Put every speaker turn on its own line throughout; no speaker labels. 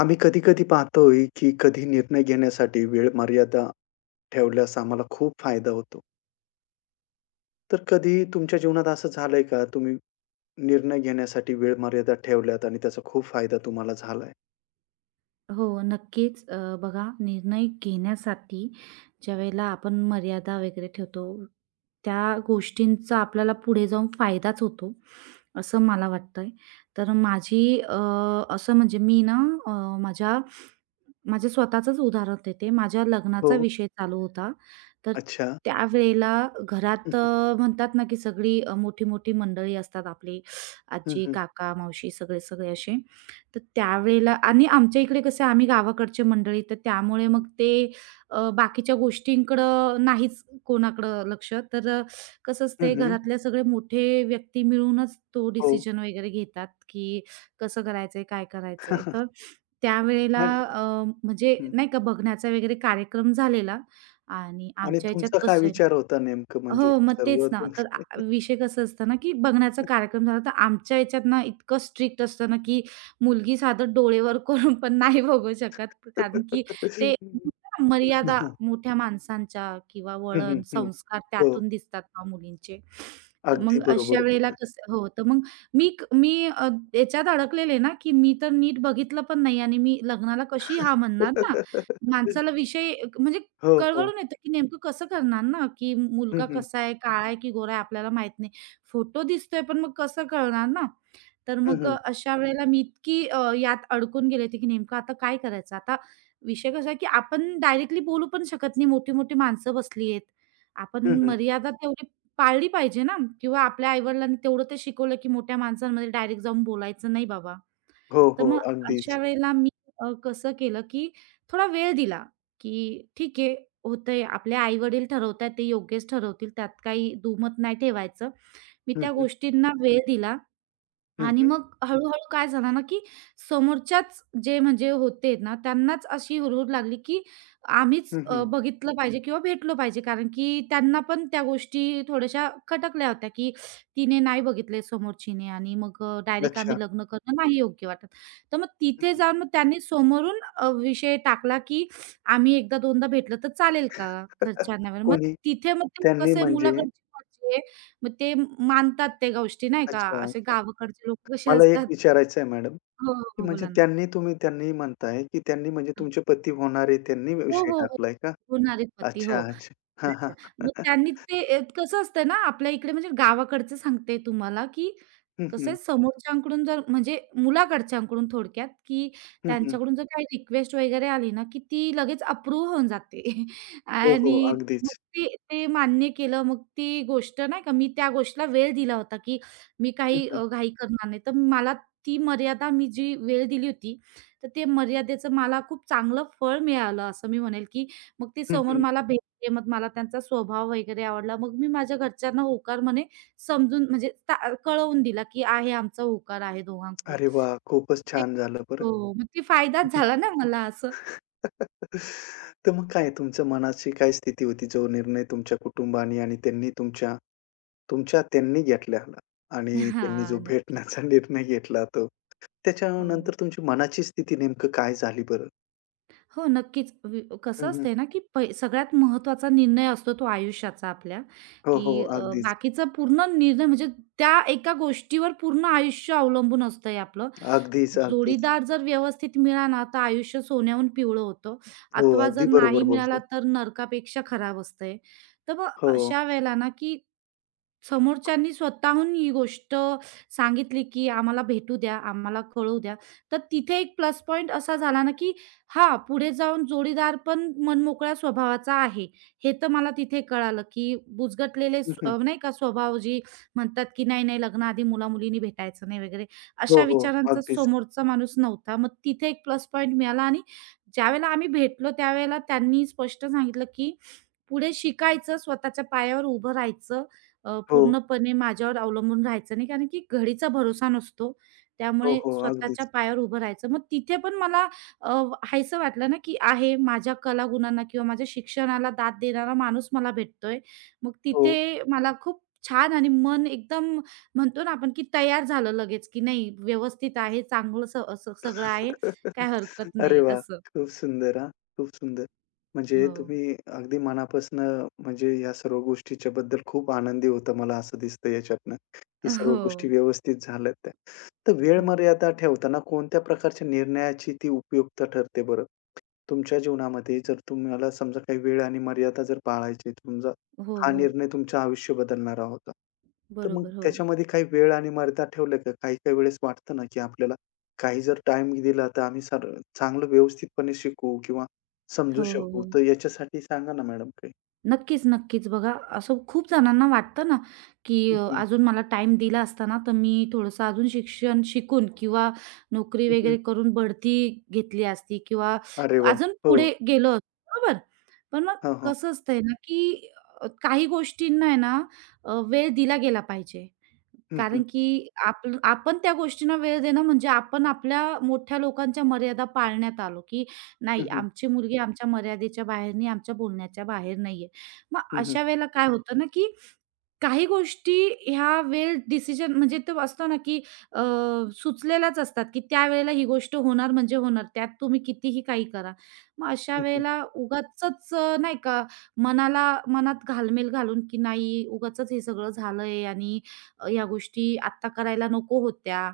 आम्ही कधी-कधी पाहतोय, की कधी निर्णय घेण्यासाठी वेळ मर्यादा ठेवल्यास आम्हाला खूप फायदा होतो. तर कधी तुमच्या जीवनात असं झालंय का? तुम्ही निर्णय घेण्यासाठी वेळ मर्यादा ठेवल्यात आणि त्याचा खूप फायदा तुम्हाला झालाय?
हो, नक्कीच. बघा, निर्णय घेण्यासाठी ज्यावेळेला आपण मर्यादा वगैरे ठेवतो, त्या गोष्टींचा आपल्याला पुढे जाऊन फायदाच होतो, असं मला वाटतंय. तर माझी असं म्हणजे मी ना अ, माझ्या माझ्या स्वतःचंच उदाहरण देते. माझ्या लग्नाचा
हो.
विषय चालू होता. तर
अच्छा.
त्यावेळेला
हं,
घरात
हं.
म्हणतात ना, की सगळी मोठी-मोठी मंडळी असतात आपली.
हं,
आजी,
हं.
काका, मावशी सगळे-सगळे असे. तर त्यावेळेला आणि आमच्या इकडे कसं, आम्ही गावाकडचे मंडळी, तर त्यामुळे मग ते बाकीच्या गोष्टींकडं नाहीच कोणाकडं लक्ष. तर कसं
हं,
असते,
हं.
घरातले सगळे मोठे व्यक्ती मिळूनच तो
हो.
डिसिजन वगैरे घेतात, की कसं करायचंय, काय करायचंय. तर त्यावेळेला
आणि
म्हणजे
हं,
नाही का, बघण्याचा वगैरे कार्यक्रम झालेला आणि
आणि
आमच्या ह्याच्यात
तुमचा काय
कसं
विचार होता नेमकं म्हणजे
हो, मग
सर्व
तेच ना. तर
तुमचे
विषय कसं असतं ना, की बघण्याचा कार्यक्रम झाला, तर आमच्या ह्याच्यात ना इतकं स्ट्रिक्ट असतं ना, की मुलगी साधं डोळेवर करून पण नाही बघू शकत. कारण की ते
हं, हं.
मर्यादा,
हं,
मोठ्या माणसांच्या किंवा वळण, संस्कार
हो.
त्यातून दिसतात ना मुलींचे. तर मग
अगदी
अशा
बरोबर
वेळेला
बोललात.
कसं, हो, तर मग मी याच्यात अडकलेले ना, की मी तर नीट बघितलं पण नाही आणि मी लग्नाला कशी हां म्हणणार ना? माणसाला विषय म्हणजे
हो, हो.
कळवळून येतं, की नेमकं कसं करणार ना, की
हं,
मुलगा
हं.
कसा आहे, काळा आहे की गोरा आहे आपल्याला माहीत नाही. फोटो दिसतोय, पण मग कसं कळणार ना? तर मग
हं,
अशा वेळेला मी इतकी यात अडकून गेले होते, की नेमकं आता काय करायचं? आता विषय कसा आहे, की आपण डायरेक्टली बोलू पण शकत नाही. मोठी-मोठी माणसं बसली आहेत. आपण
हं, हं.
मर्यादा तेवढी पाळली पाहिजे ना, किंवा आपल्या आई तेवढं ते शिकवलं, की मोठ्या माणसांमध्ये डायरेक्ट जाऊन बोलायचं नाही बाबा.
हो,
तर
हो.
मग अशा
अगदीच.
वेळेला मी कसं केलं, की थोडा वेळ दिला, की ठीक आहे, होतंय. आपले आई-वडील ठरवतायत, ते योग्यच ठरवतील. त्यात काही दुमत नाही ठेवायचं. मी
हं,
त्या
हं.
गोष्टींना वेळ दिला
हं,
आणि
हं.
मग हळू-हळू काय झालं ना, की समोरच्याच जे म्हणजे होते ना, त्यांनाच अशी हुरहूर लागली, की आम्हीच
हं, हं.
बघितलं पाहिजे किंवा भेटलो पाहिजे. कारण की त्यांना पण त्या गोष्टी थोड्याशा खटकल्या होत्या, की तिने नाही बघितले समोरचीने आणि मग डायरेक्ट
अच्छा.
आम्ही लग्न करणं नाही योग्य वाटत. तर मग तिथे जाऊन मग त्यांनी समोरून विषय टाकला, की आम्ही एकदा दोनदा भेटलं तर चालेल का,
हं, हं.
घरच्यांना वगैरे. मग
कोणी?
तिथे मग ते
त्यांनी
कसं,
म्हणजे
मुलाकडची मर्जी मग ते मानतात त्या गोष्टी नाही का,
अच्छा,
असे
अच्छा.
गावाकडचे लोक कसे
मला एक
असतात.
विचारायचं आहे मॅडम,
हो,
की
हो,
म्हणजे
बोला ना.
त्यांनी म्हणताय, की त्यांनी म्हणजे तुमचे पती होणारे त्यांनी
हो,
विषय
हो, हो.
टाकलाय का?
होणारे पती,
अच्छा,
हो.
अच्छा. हां, हां.
अच्छा. मग त्यांनी ते कसं असतं ना, आपल्या इकडे म्हणजे गावाकडचं सांगते तुम्हाला, की
हं,
कसं
हं.
आहे, समोरच्यांकडून जर म्हणजे मुलाकडच्यांकडून थोडक्यात, की
हं, हं.
त्यांच्याकडून जर काही रिक्वेस्ट वगैरे आली ना, की ती लगेच अप्रूव्ह होऊन जाते.
हो, हो.
आणि
अगदीच.
मग ते ते मान्य केलं. मग ती गोष्ट नाही का, मी त्या गोष्टीला वेळ दिला होता, की मी
हं,
काही
हं.
घाई करणार नाही. तर मला ती मर्यादा, मी जी वेळ दिली होती, तर ते मर्यादेचं मला खूप चांगलं फळ मिळालं असं मी म्हणेल, की मग ते
हं,
समोर
हं.
मला ते मग मला त्यांचा स्वभाव वगैरे आवडला. मग मी माझ्या घरच्यांना होकार म्हणे समजून म्हणजे कळवून दिला, की आहे, आमचा होकार आहे दोघांकडून.
अरे वाह! खूपच
ते
छान झालं बरं.
हो, मग ते फायदाच झाला ना मला, असं.
तर मग काय तुमच्या मनाची काय स्थिती होती जो निर्णय तुमच्या कुटुंबाने आणि त्यांनी तुमच्या तुमच्या त्यांनी घेतलेला आणि त्यांनी
हां,
जो
नक्कीच.
भेटण्याचा निर्णय घेतला तो.
हो.
त्याच्यानंतर तुमची मनाची स्थिती नेमकं काय झाली बरं?
हो, नक्कीच. कसं
हं, हं.
असतंय ना, की सगळ्यात महत्त्वाचा निर्णय असतो तो आयुष्याचा आपल्या,
हो,
की
हो. अगदीच.
बाकीचा पूर्ण निर्णय म्हणजे त्या एका गोष्टीवर पूर्ण आयुष्य अवलंबून असतंय आपलं.
अगदीच, अगदीच.
जोडीदार जर व्यवस्थित मिळाला तर आयुष्य सोन्याहून पिवळं होतं,
हो,
अथवा जर
अगदी
नाही
बरोबर
मिळाला
बोलताय.
तर नरकापेक्षा खराब असतंय. तर मग
हो.
अशा वेळेला ना, की समोरच्यांनी स्वतःहून ही गोष्ट सांगितली, की आम्हाला भेटू द्या, आम्हाला कळवू द्या. तर तिथे एक प्लस पॉइंट असा झाला ना, की हां, पुढे जाऊन जोडीदार पण मनमोकळ्या स्वभावाचा आहे. हे तर मला तिथे कळालं, की बुजगटलेले
हं, हं.
नाही का, स्वभाव जी म्हणतात, की नाही, नाही लग्नाआधी मुला भेटायचं नाही वगैरे,
हो,
अशा
हो.
विचारांचा
अगदीच.
समोरचा माणूस नव्हता. मग तिथे एक प्लस पॉइंट मिळाला आणि ज्यावेळेला आम्ही भेटलो त्यावेळेला त्यांनी स्पष्ट सांगितलं, की पुढे शिकायचं, स्वतःच्या पायावर उभं राहायचं,
हो,
पूर्णपणे माझ्यावर अवलंबून राहायचं नाही, कारण की घडीचा भरोसा नसतो.
हो,
त्यामुळे
हो.
स्वतःच्या
अगदीच.
पायावर उभं राहायचं. मग तिथे पण मला अ, हायसं वाटलं ना, की आहे, माझ्या कलागुणांना किंवा माझ्या शिक्षणाला दाद देणारा माणूस मला भेटतोय. मग
हो.
तिथे मला खूप छान आणि मन एकदम म्हणतो ना आपण, की तयार झालं लगेच, की नाही व्यवस्थित आहे, चांगलं स स सगळं आहे, काही हरकत
अरे
नाही,
वाह!
असं.
खूप सुंदर हां, खूप सुंदर. म्हणजे
हो.
तुम्ही अगदी मनापासनं म्हणजे या सर्व गोष्टीच्या बद्दल खूप आनंदी होता मला असं दिसतं याच्यातनं, की सर्व
हो.
गोष्टी व्यवस्थित झाल्यात त्या. तर वेळ
हो.
मर्यादा ठेवताना कोणत्या प्रकारच्या निर्णयाची ती उपयुक्त ठरते बरं? तुमच्या जीवनामध्ये जर तुम्हाला समजा काही वेळ आणि मर्यादा जर पाळायची समजा
हो,
हा
हो.
निर्णय तुमचं आयुष्य बदलणारा होता. तर मग
बरोबर. हो.
त्याच्यामध्ये काही वेळ आणि मर्यादा ठेवल्या का? काही-काही वेळेस वाटतं ना, की आपल्याला काही जर टाईम दिला तर आम्ही चांगलं व्यवस्थितपणे शिकू किंवा समजू
हो, हो,
शकू. तर
हो.
याच्यासाठी सांगा ना मॅडम काही?
नक्कीच, नक्कीच. बघा, असं खूप जणांना वाटतं ना, की
हं, हं.
अजून मला टाईम दिला असता ना, तर मी थोडंसं अजून शिक्षण शिकून किंवा नोकरी
हं, हं.
वगैरे करून बढती घेतली असती किंवा
अरे वाह!
अजून
हो.
पुढे गेलो असतो. बरोबर? पण मग
हां, हां.
कसं असतंय ना, की काही गोष्टींना आहे ना, वेळ दिला गेला पाहिजे.
हं,
कारण
हं.
की आपण त्या गोष्टींना वेळ देणं म्हणजे आपण आपल्या मोठ्या लोकांच्या मर्यादा पाळण्यात आलो, की नाही,
हं, हं.
आमची मुलगी आमच्या मर्यादेच्या बाहेर नाही, आमच्या बोलण्याच्या बाहेर नाहीये. मग
हं, हं.
अशा वेळेला काय होतं ना, की काही गोष्टी ह्या वेळ डिसिजन म्हणजे तो असतो ना, की अ, सुचलेल्याच असतात, की त्यावेळेला ही गोष्ट होणार म्हणजे होणार. त्यात तुम्ही कितीही काही करा. मग अशा
हं, हं.
वेळेला उगाचच नाही का, मनाला मनात घालमेल घालून, की नाही उगाचच हे सगळं झालंय आणि ह्या गोष्टी आत्ता करायला नको होत्या.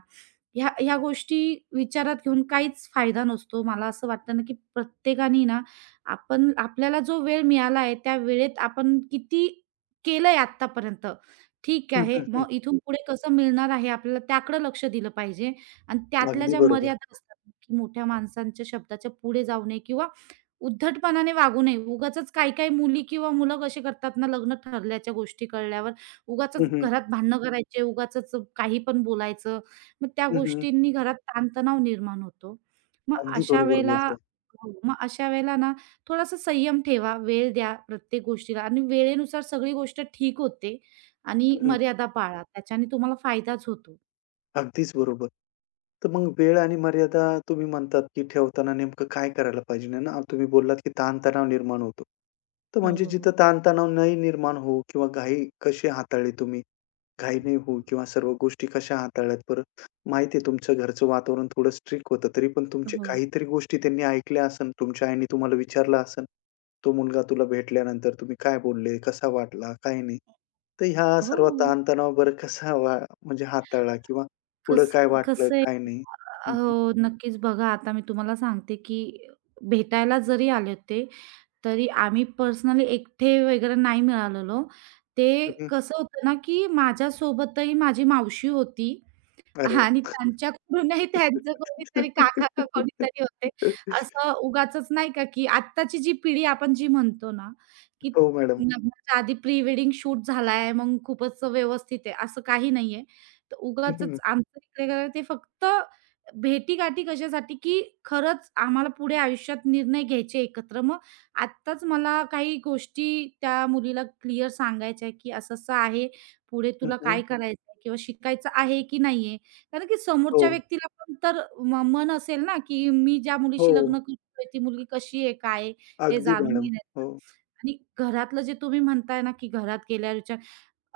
ह्या ह्या गोष्टी विचारात घेऊन काहीच फायदा नसतो. मला असं वाटतं ना, की प्रत्येकाने ना आपण आपल्याला जो वेळ मिळाला आहे, त्या वेळेत आपण किती केलंय आत्तापर्यंत. ठीक
हं,
आहे.
हं. हं.
मग इथून पुढे कसं मिळणार आहे, आपल्याला त्याकडे लक्ष दिलं पाहिजे आणि त्यातल्या
अगदी
ज्या
बरोबर.
मर्यादा असतात, की मोठ्या माणसांच्या शब्दाच्या पुढे जाऊ नये किंवा उद्धटपणाने वागू नये. उगाचच काही-काही मुली किंवा मुलं कसे करतात ना, लग्न ठरल्याच्या गोष्टी कळल्यावर उगाच
हं, हं.
घरात भांडणं करायचे, उगाचच काही पण बोलायचं. मग त्या
हं, हं.
गोष्टींनी घरात ताणतणाव निर्माण होतो. मग
अगदी
अशा
बरोबर
वेळेला
बोलताय.
हो, मग अशा वेळेला ना, थोडासा संयम ठेवा, वेळ द्या प्रत्येक गोष्टीला आणि वेळेनुसार सगळी गोष्ट ठीक होते आणि
हं, हं.
मर्यादा पाळा. त्याच्याने तुम्हाला फायदाच होतो.
अगदीच बरोबर. तर मग वेळ आणि मर्यादा तुम्ही म्हणतात, की ठेवताना नेमकं काय करायला पाहिजे आहे ना? तुम्ही बोललात, की ताणतणाव निर्माण होतो. तर
हो,
म्हणजे
हो,
जिथं
हो.
ताणतणाव नाही निर्माण होऊ किंवा घाई कशी हाताळली तुम्ही? घाई नाही होऊ किंवा सर्व गोष्टी कशा हाताळल्यात? बरं माहिती आहे तुमचं घरचं वातावरण थोडं स्ट्रिक्ट होतं, तरी पण तुमचे
हो.
काहीतरी गोष्टी त्यांनी ऐकल्या असन. तुमच्या आईने तुम्हाला विचारलं असन, "तो मुलगा तुला भेटल्यानंतर तुम्ही काय बोलले? कसा वाटला? काय नाही?" तर ह्या
हो.
सर्व ताणतणाव बरं कसा म्हणजे हाताळला किंवा पुढं काय
कसं,
वाटलं,
कसं आहे
काय नाही? हं, हं.
हो, नक्कीच, बघा. आता मी तुम्हाला सांगते, की भेटायला जरी आले ते, तरी आम्ही पर्सनली एकटे वगैरे नाही मिळालेलो. ते
हं, हं.
कसं होतं ना, की माझ्यासोबतही माझी मावशी होती.
अरे
हां, आणि
वाह!
त्यांच्याकडूनही त्यांचं कोणीतरी काका का कोणीतरी होते. असं उगाचच नाही का, की आत्ताची जी पिढी आपण जी म्हणतो ना, की
हो मॅडम.
लग्नाच्या आधी प्री वेडिंग शूट झालाय, मग खूपच व्यवस्थित आहे, असं काही नाहीये. तर
हं, हं.
उगाचच आमचं इकडे काय, ते फक्त भेटीगाठी कशासाठी, की खरंच आम्हाला पुढे आयुष्यात निर्णय घ्यायचे एकत्र. मग आत्ताच मला काही गोष्टी त्या मुलीला क्लिअर सांगायच्या आहे, की असं-असं आहे, पुढे
हं,
तुला
हं.
काय करायचंय किंवा शिकायचं आहे की नाहीये? कारण की
हो,
समोरच्या व्यक्तीला पण तर मन असेल ना, की मी ज्या मुलीशी
हो.
लग्न करतोय ती मुलगी कशी आहे, काय आहे, हे
अगदी
जाणून
मॅडम.
घेण्याचं.
हो.
आणि घरातलं जे तुम्ही म्हणताय ना, की घरात गेल्याच्या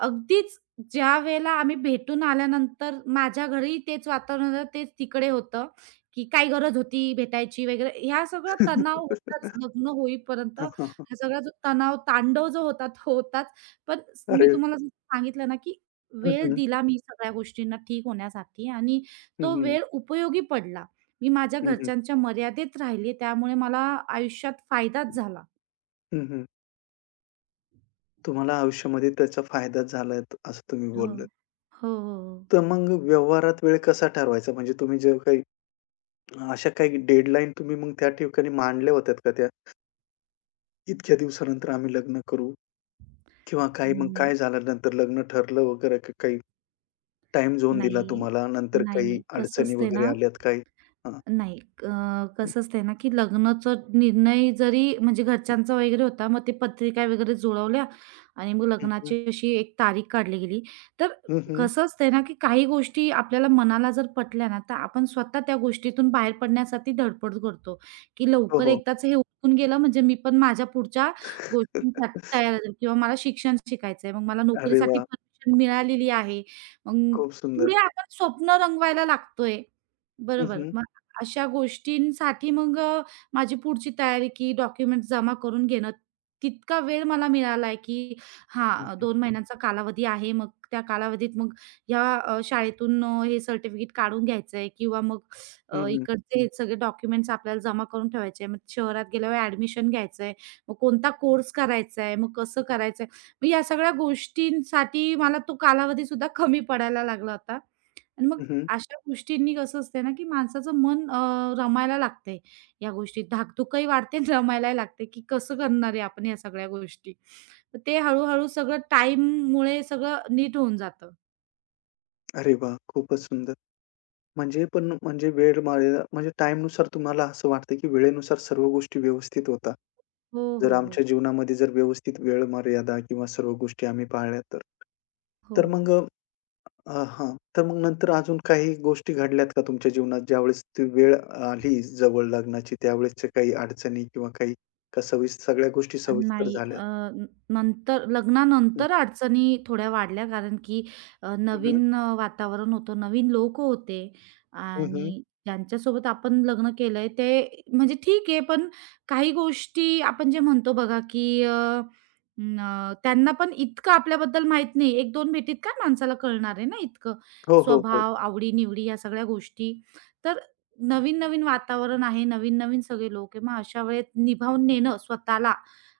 अगदीच ज्यावेळेला आम्ही भेटून आल्यानंतर माझ्या घरी तेच वातावरण होतं, तेच तिकडे होतं, की काय गरज होती भेटायची वगैरे, ह्या सगळा तणाव होताच. लग्न होईपर्यंत
हां, हां, हां.
हा सगळा जो तणाव, तांडव जो होता तो होताच. पण मी
अरे
तुम्हाला जसं सांगितलं ना, की
हं,
वेळ
हं.
दिला मी सगळ्या गोष्टींना ठीक होण्यासाठी आणि
हं,
तो
हं.
वेळ उपयोगी पडला. मी माझ्या
हं, हं.
घरच्यांच्या मर्यादेत राहिले, त्यामुळे मला आयुष्यात फायदाच झाला.
हं, हं. तुम्हाला आयुष्यामध्ये त्याचा फायदाच झालाय असं तुम्ही
हो.
बोललात.
हो, हो, हो.
तर मग व्यवहारात वेळ कसा ठरवायचा? म्हणजे तुम्ही जेव्हा काही अशा काही डेडलाईन तुम्ही मग त्या ठिकाणी मांडल्या होत्यात का त्या, इतक्या दिवसानंतर आम्ही लग्न करू? किंवा काही मग
अं,
काय झालं नंतर लग्न ठरलं वगैरे का काही टाईम झोन दिला
नाही,
तुम्हाला, नंतर
नाही,
काही
नाही. कसं
अडचणी
असतंय
वगैरे
ना,
आल्यात काही? हां.
नाही.
हं,
कसं असतंय ना, की लग्नाचा निर्णय जरी म्हणजे घरच्यांचा वगैरे होता. मग ते पत्रिका वगैरे जुळवल्या आणि मग
हं,
लग्नाची अशी एक तारीख काढली गेली. तर
हं, हं, हं.
कसं असतंय ना, की काही गोष्टी आपल्याला मनाला जर पटल्या ना, तर आपण स्वतः त्या गोष्टीतून बाहेर पडण्यासाठी धडपड करतो, की
हो,
लवकर
हो.
एकदाच हे उरकून गेलं म्हणजे मी पण माझ्या पुढच्या गोष्टींसाठी तयार असेल किंवा मला शिक्षण शिकायचंय, मग मला
अरे
नोकरीसाठी
वाह!
परमिशन मिळालेली आहे. मग
खूप सुंदर.
पुढे आपण स्वप्न रंगवायला लागतोय.
हं,
बरोबर.
हं.
अशा गोष्टींसाठी मग माझी पुढची तयारी, की डॉक्युमेंट्स जमा करून घेणं, तितका वेळ मला मिळालाय, की
हं,
हां,
हं.
दोन महिन्यांचा कालावधी आहे. मग त्या कालावधीत मग ह्या शाळेतून हे सर्टिफिकेट काढून घ्यायचंय किंवा मग
हं, हं.
इकडचे हे सगळे डॉक्युमेंट्स आपल्याला जमा करून ठेवायचे आहे. मग शहरात गेल्यावर ॲडमिशन घ्यायचंय. मग कोणता कोर्स करायचा आहे, मग कसं करायचंय. मग या सगळ्या गोष्टींसाठी मला तो कालावधीसुद्धा कमी पडायला लागला होता. आणि मग
हं, हं.
अशा गोष्टींनी कसं असते ना, की माणसाचं मन रमायला लागते या गोष्टीत. धाकधुकही वाढते आणि रमायलाही लागते, की कसं करणार आहे आपण ह्या सगळ्या गोष्टी. तर ते हळू-हळू सगळं टाईममुळे सगळं नीट होऊन जातं.
अरे वाह! खूपच सुंदर. म्हणजे पण म्हणजे वेळ मर्यादा म्हणजे टाईमनुसार तुम्हाला असं वाटतं, की वेळेनुसार सर्व गोष्टी व्यवस्थित होतात.
हो,
जर
हो, हो.
आमच्या जीवनामध्ये जर व्यवस्थित वेळ मर्यादा किंवा सर्व गोष्टी आम्ही पाळल्या तर.
हो,
तर
हो.
मग अ, अ, हां. तर मग नंतर अजून काही गोष्टी घडल्यात का तुमच्या जीवनात ज्यावेळेस ती वेळ आली जवळ लग्नाची, त्यावेळेसच्या काही अडचणी किंवा काही का सगळ्या गोष्टी सविस्तर
नाही अ,
झाल्यात?
न नंतर
हं.
लग्नानंतर अडचणी थोड्या वाढल्या, कारण की
हं, हं.
नवीन वातावरण होतं, नवीन लोक होते
हं,
आणि ज्यांच्यासोबत आपण लग्न केलंय ते म्हणजे ठीक आहे, पण काही गोष्टी आपण जे म्हणतो बघा, की त्यांना पण इतकं आपल्याबद्दल माहित नाही. एक दोन भेटीत काय माणसाला कळणार आहे ना इतकं.
हो, हो, हो.
स्वभाव, आवडी-निवडी, या सगळ्या गोष्टी. तर नवीन-नवीन वातावरण आहे, नवीन-नवीन सगळे लोक आहे. मग अशा वेळेत निभावून नेणं स्वतःला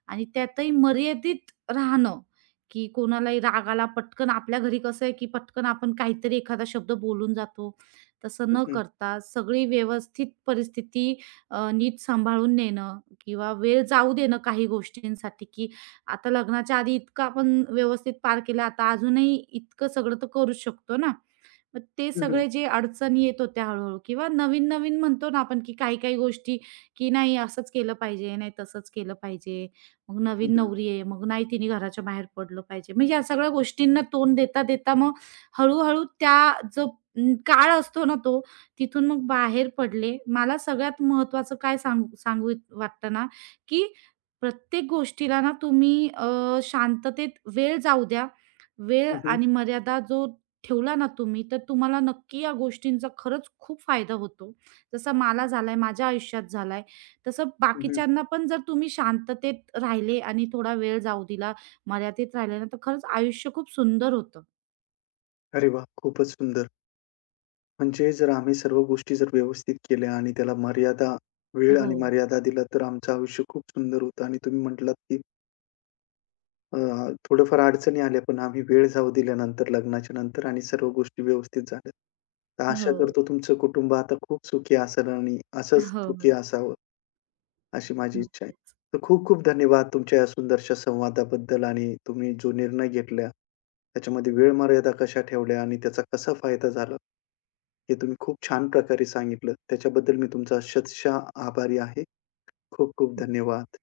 आणि त्यातही मर्यादित राहणं, की कोणालाही राग पटकन, आपल्या घरी कसं आहे, की पटकन आपण काहीतरी एखादा शब्द बोलून जातो. तसं
हं,
न
हं.
करता सगळी व्यवस्थित परिस्थिती नीट सांभाळून नेणं किंवा वेळ जाऊ देणं काही गोष्टींसाठी, की आता लग्नाच्या आधी इतकं आपण व्यवस्थित पार केलं, आता अजूनही इतकं सगळं तर करूच शकतो ना. मग ते
हं, हं.
सगळे जे अडचणी येत होत्या हळू-हळू किंवा नवीन-नवीन म्हणतो ना आपण, की काही-काही गोष्टी, की नाही असंच केलं पाहिजे, नाही तसंच केलं पाहिजे, मग
हं,
नवीन
हं.
नवरी आहे, मग नाही तिने घराच्या बाहेर पडलं पाहिजे. म्हणजे या सगळ्या गोष्टींना तोंड देता-देता मग हळू त्या जो काळ असतो ना तो, तिथून मग बाहेर पडले. मला सगळ्यात महत्त्वाचं काय सांगू सांगू इत- वाटतं ना, की प्रत्येक गोष्टीला ना तुम्ही शांततेत वेळ जाऊ द्या. वेळ
हं, हं.
आणि मर्यादा जो ठेवला ना तुम्ही, तर तुम्हाला नक्की या गोष्टींचा खरंच खूप फायदा होतो. जसा मला झालाय, माझ्या आयुष्यात झालाय, तसं
हं, हं.
बाकीच्यांना पण जर तुम्ही शांततेत राहिले आणि थोडा वेळ जाऊ दिला, मर्यादेत राहिले ना, तर खरंच आयुष्य खूप सुंदर होतं.
अरे वाह! खूपच सुंदर. म्हणजे जर आम्ही सर्व गोष्टी जर व्यवस्थित केल्या आणि त्याला मर्यादा, वेळ आणि
हो,
मर्यादा दिला, तर आमचं आयुष्य खूप सुंदर होतं आणि तुम्ही म्हटलात की अ, थोड्याफार अडचणी आल्या, पण आम्ही वेळ जाऊ दिला नंतर लग्नाच्या नंतर आणि सर्व गोष्टी व्यवस्थित झाल्या. तर
हो.
आशा करतो तुमचं कुटुंब आता खूप सुखी असेल आणि असंच
हो, हो.
सुखी असावं, अशी माझी इच्छा आहे.
नक्कीच.
तर खूप-खूप धन्यवाद तुमच्या या सुंदरशा संवादाबद्दल आणि तुम्ही जो निर्णय घेतला, त्याच्यामध्ये वेळ मर्यादा कशा ठेवल्या आणि त्याचा कसा फायदा झाला, हे तुम्ही खूप छान प्रकारे सांगितलं. त्याच्याबद्दल मी तुमचा शतशः आभारी आहे. खूप-खूप धन्यवाद.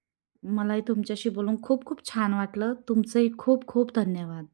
मलाही तुमच्याशी बोलून खूप खूप छान वाटलं. तुमचेही खूप खूप धन्यवाद.